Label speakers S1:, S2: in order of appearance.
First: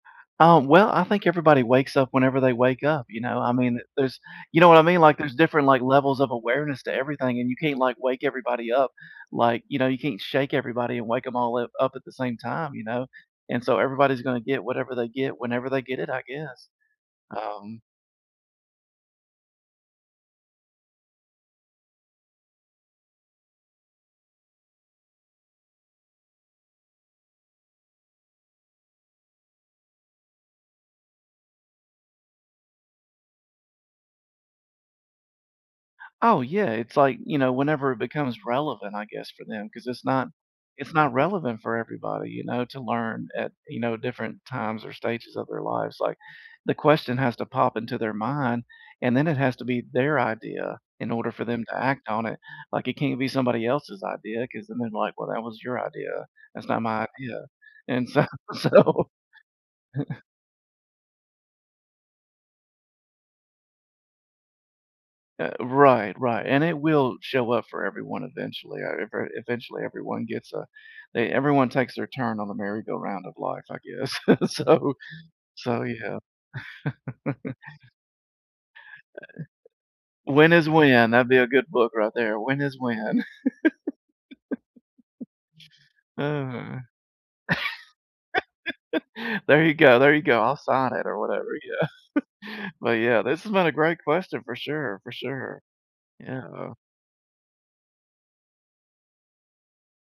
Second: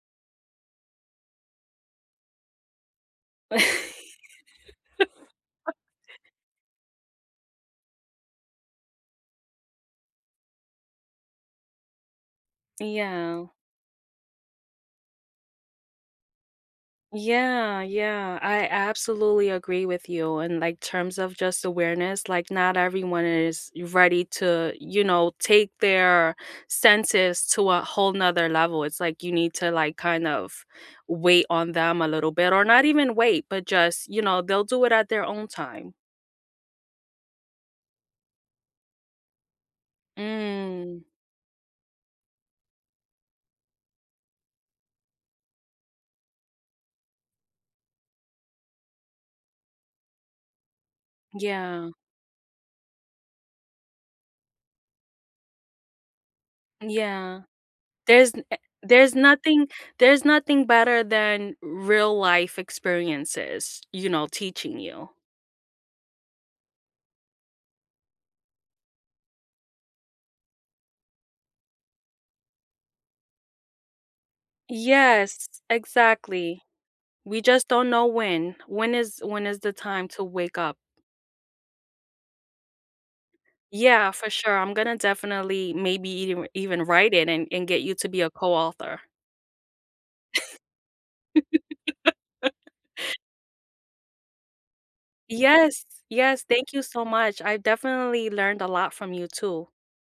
S1: Uh, well, I think everybody wakes up whenever they wake up, you know? I mean, there's you know what I mean, like, there's different, like, levels of awareness to everything, and you can't, like, wake everybody up. Like, you know, you can't shake everybody and wake 'em all up up at the same time, you know?
S2: Yeah.
S1: And so everybody's gonna get whatever they get whenever they get it, I guess. Um
S2: Yeah, yeah, I absolutely agree with you in, like, terms of just awareness, like, not everyone is ready to, you know, take their senses to a whole 'nother level, it's like, you need to, like, kind of, wait on them a little bit or not even wait, but just, you know, they'll do it at their own time.
S1: Oh, yeah, it's like, you know, whenever it becomes relevant, I guess, for them 'cause it's not it's
S2: Mm.
S1: not relevant for everybody, you know, to learn at, you know, different times or stages of their lives, like, the question has to pop into their mind, and then it has to be their idea in order for them to
S2: Yeah.
S1: act on it. Like, it can't be somebody else's idea 'cause then they're like, "Well, that was your idea, that's not my
S2: Yeah.
S1: idea," and s
S2: There's e eh
S1: so
S2: there's nothing there's nothing better than real life experiences, you know, teaching you.
S1: Uh, right, right, and it will show up for everyone eventually, ever eventually, everyone gets, uh, they everyone takes their turn on the merry-go-round of life, I guess, so,
S2: Yes,
S1: so, yeah.
S2: exactly. We just don't know when, when is, when is the time to
S1: When
S2: wake
S1: is
S2: up?
S1: When, that'd be a good book right there, When is When.
S2: Yeah, for sure, I'm gonna definitely maybe eve
S1: Oh
S2: even write it and and get you to be a co-author.
S1: There you go, there you go, I'll sign it or whatever, yeah. But, yeah, this has been a great question for sure, for sure.
S2: Yes! Yes, thank
S1: Yeah.
S2: you so much, I definitely learned a lot from you, too.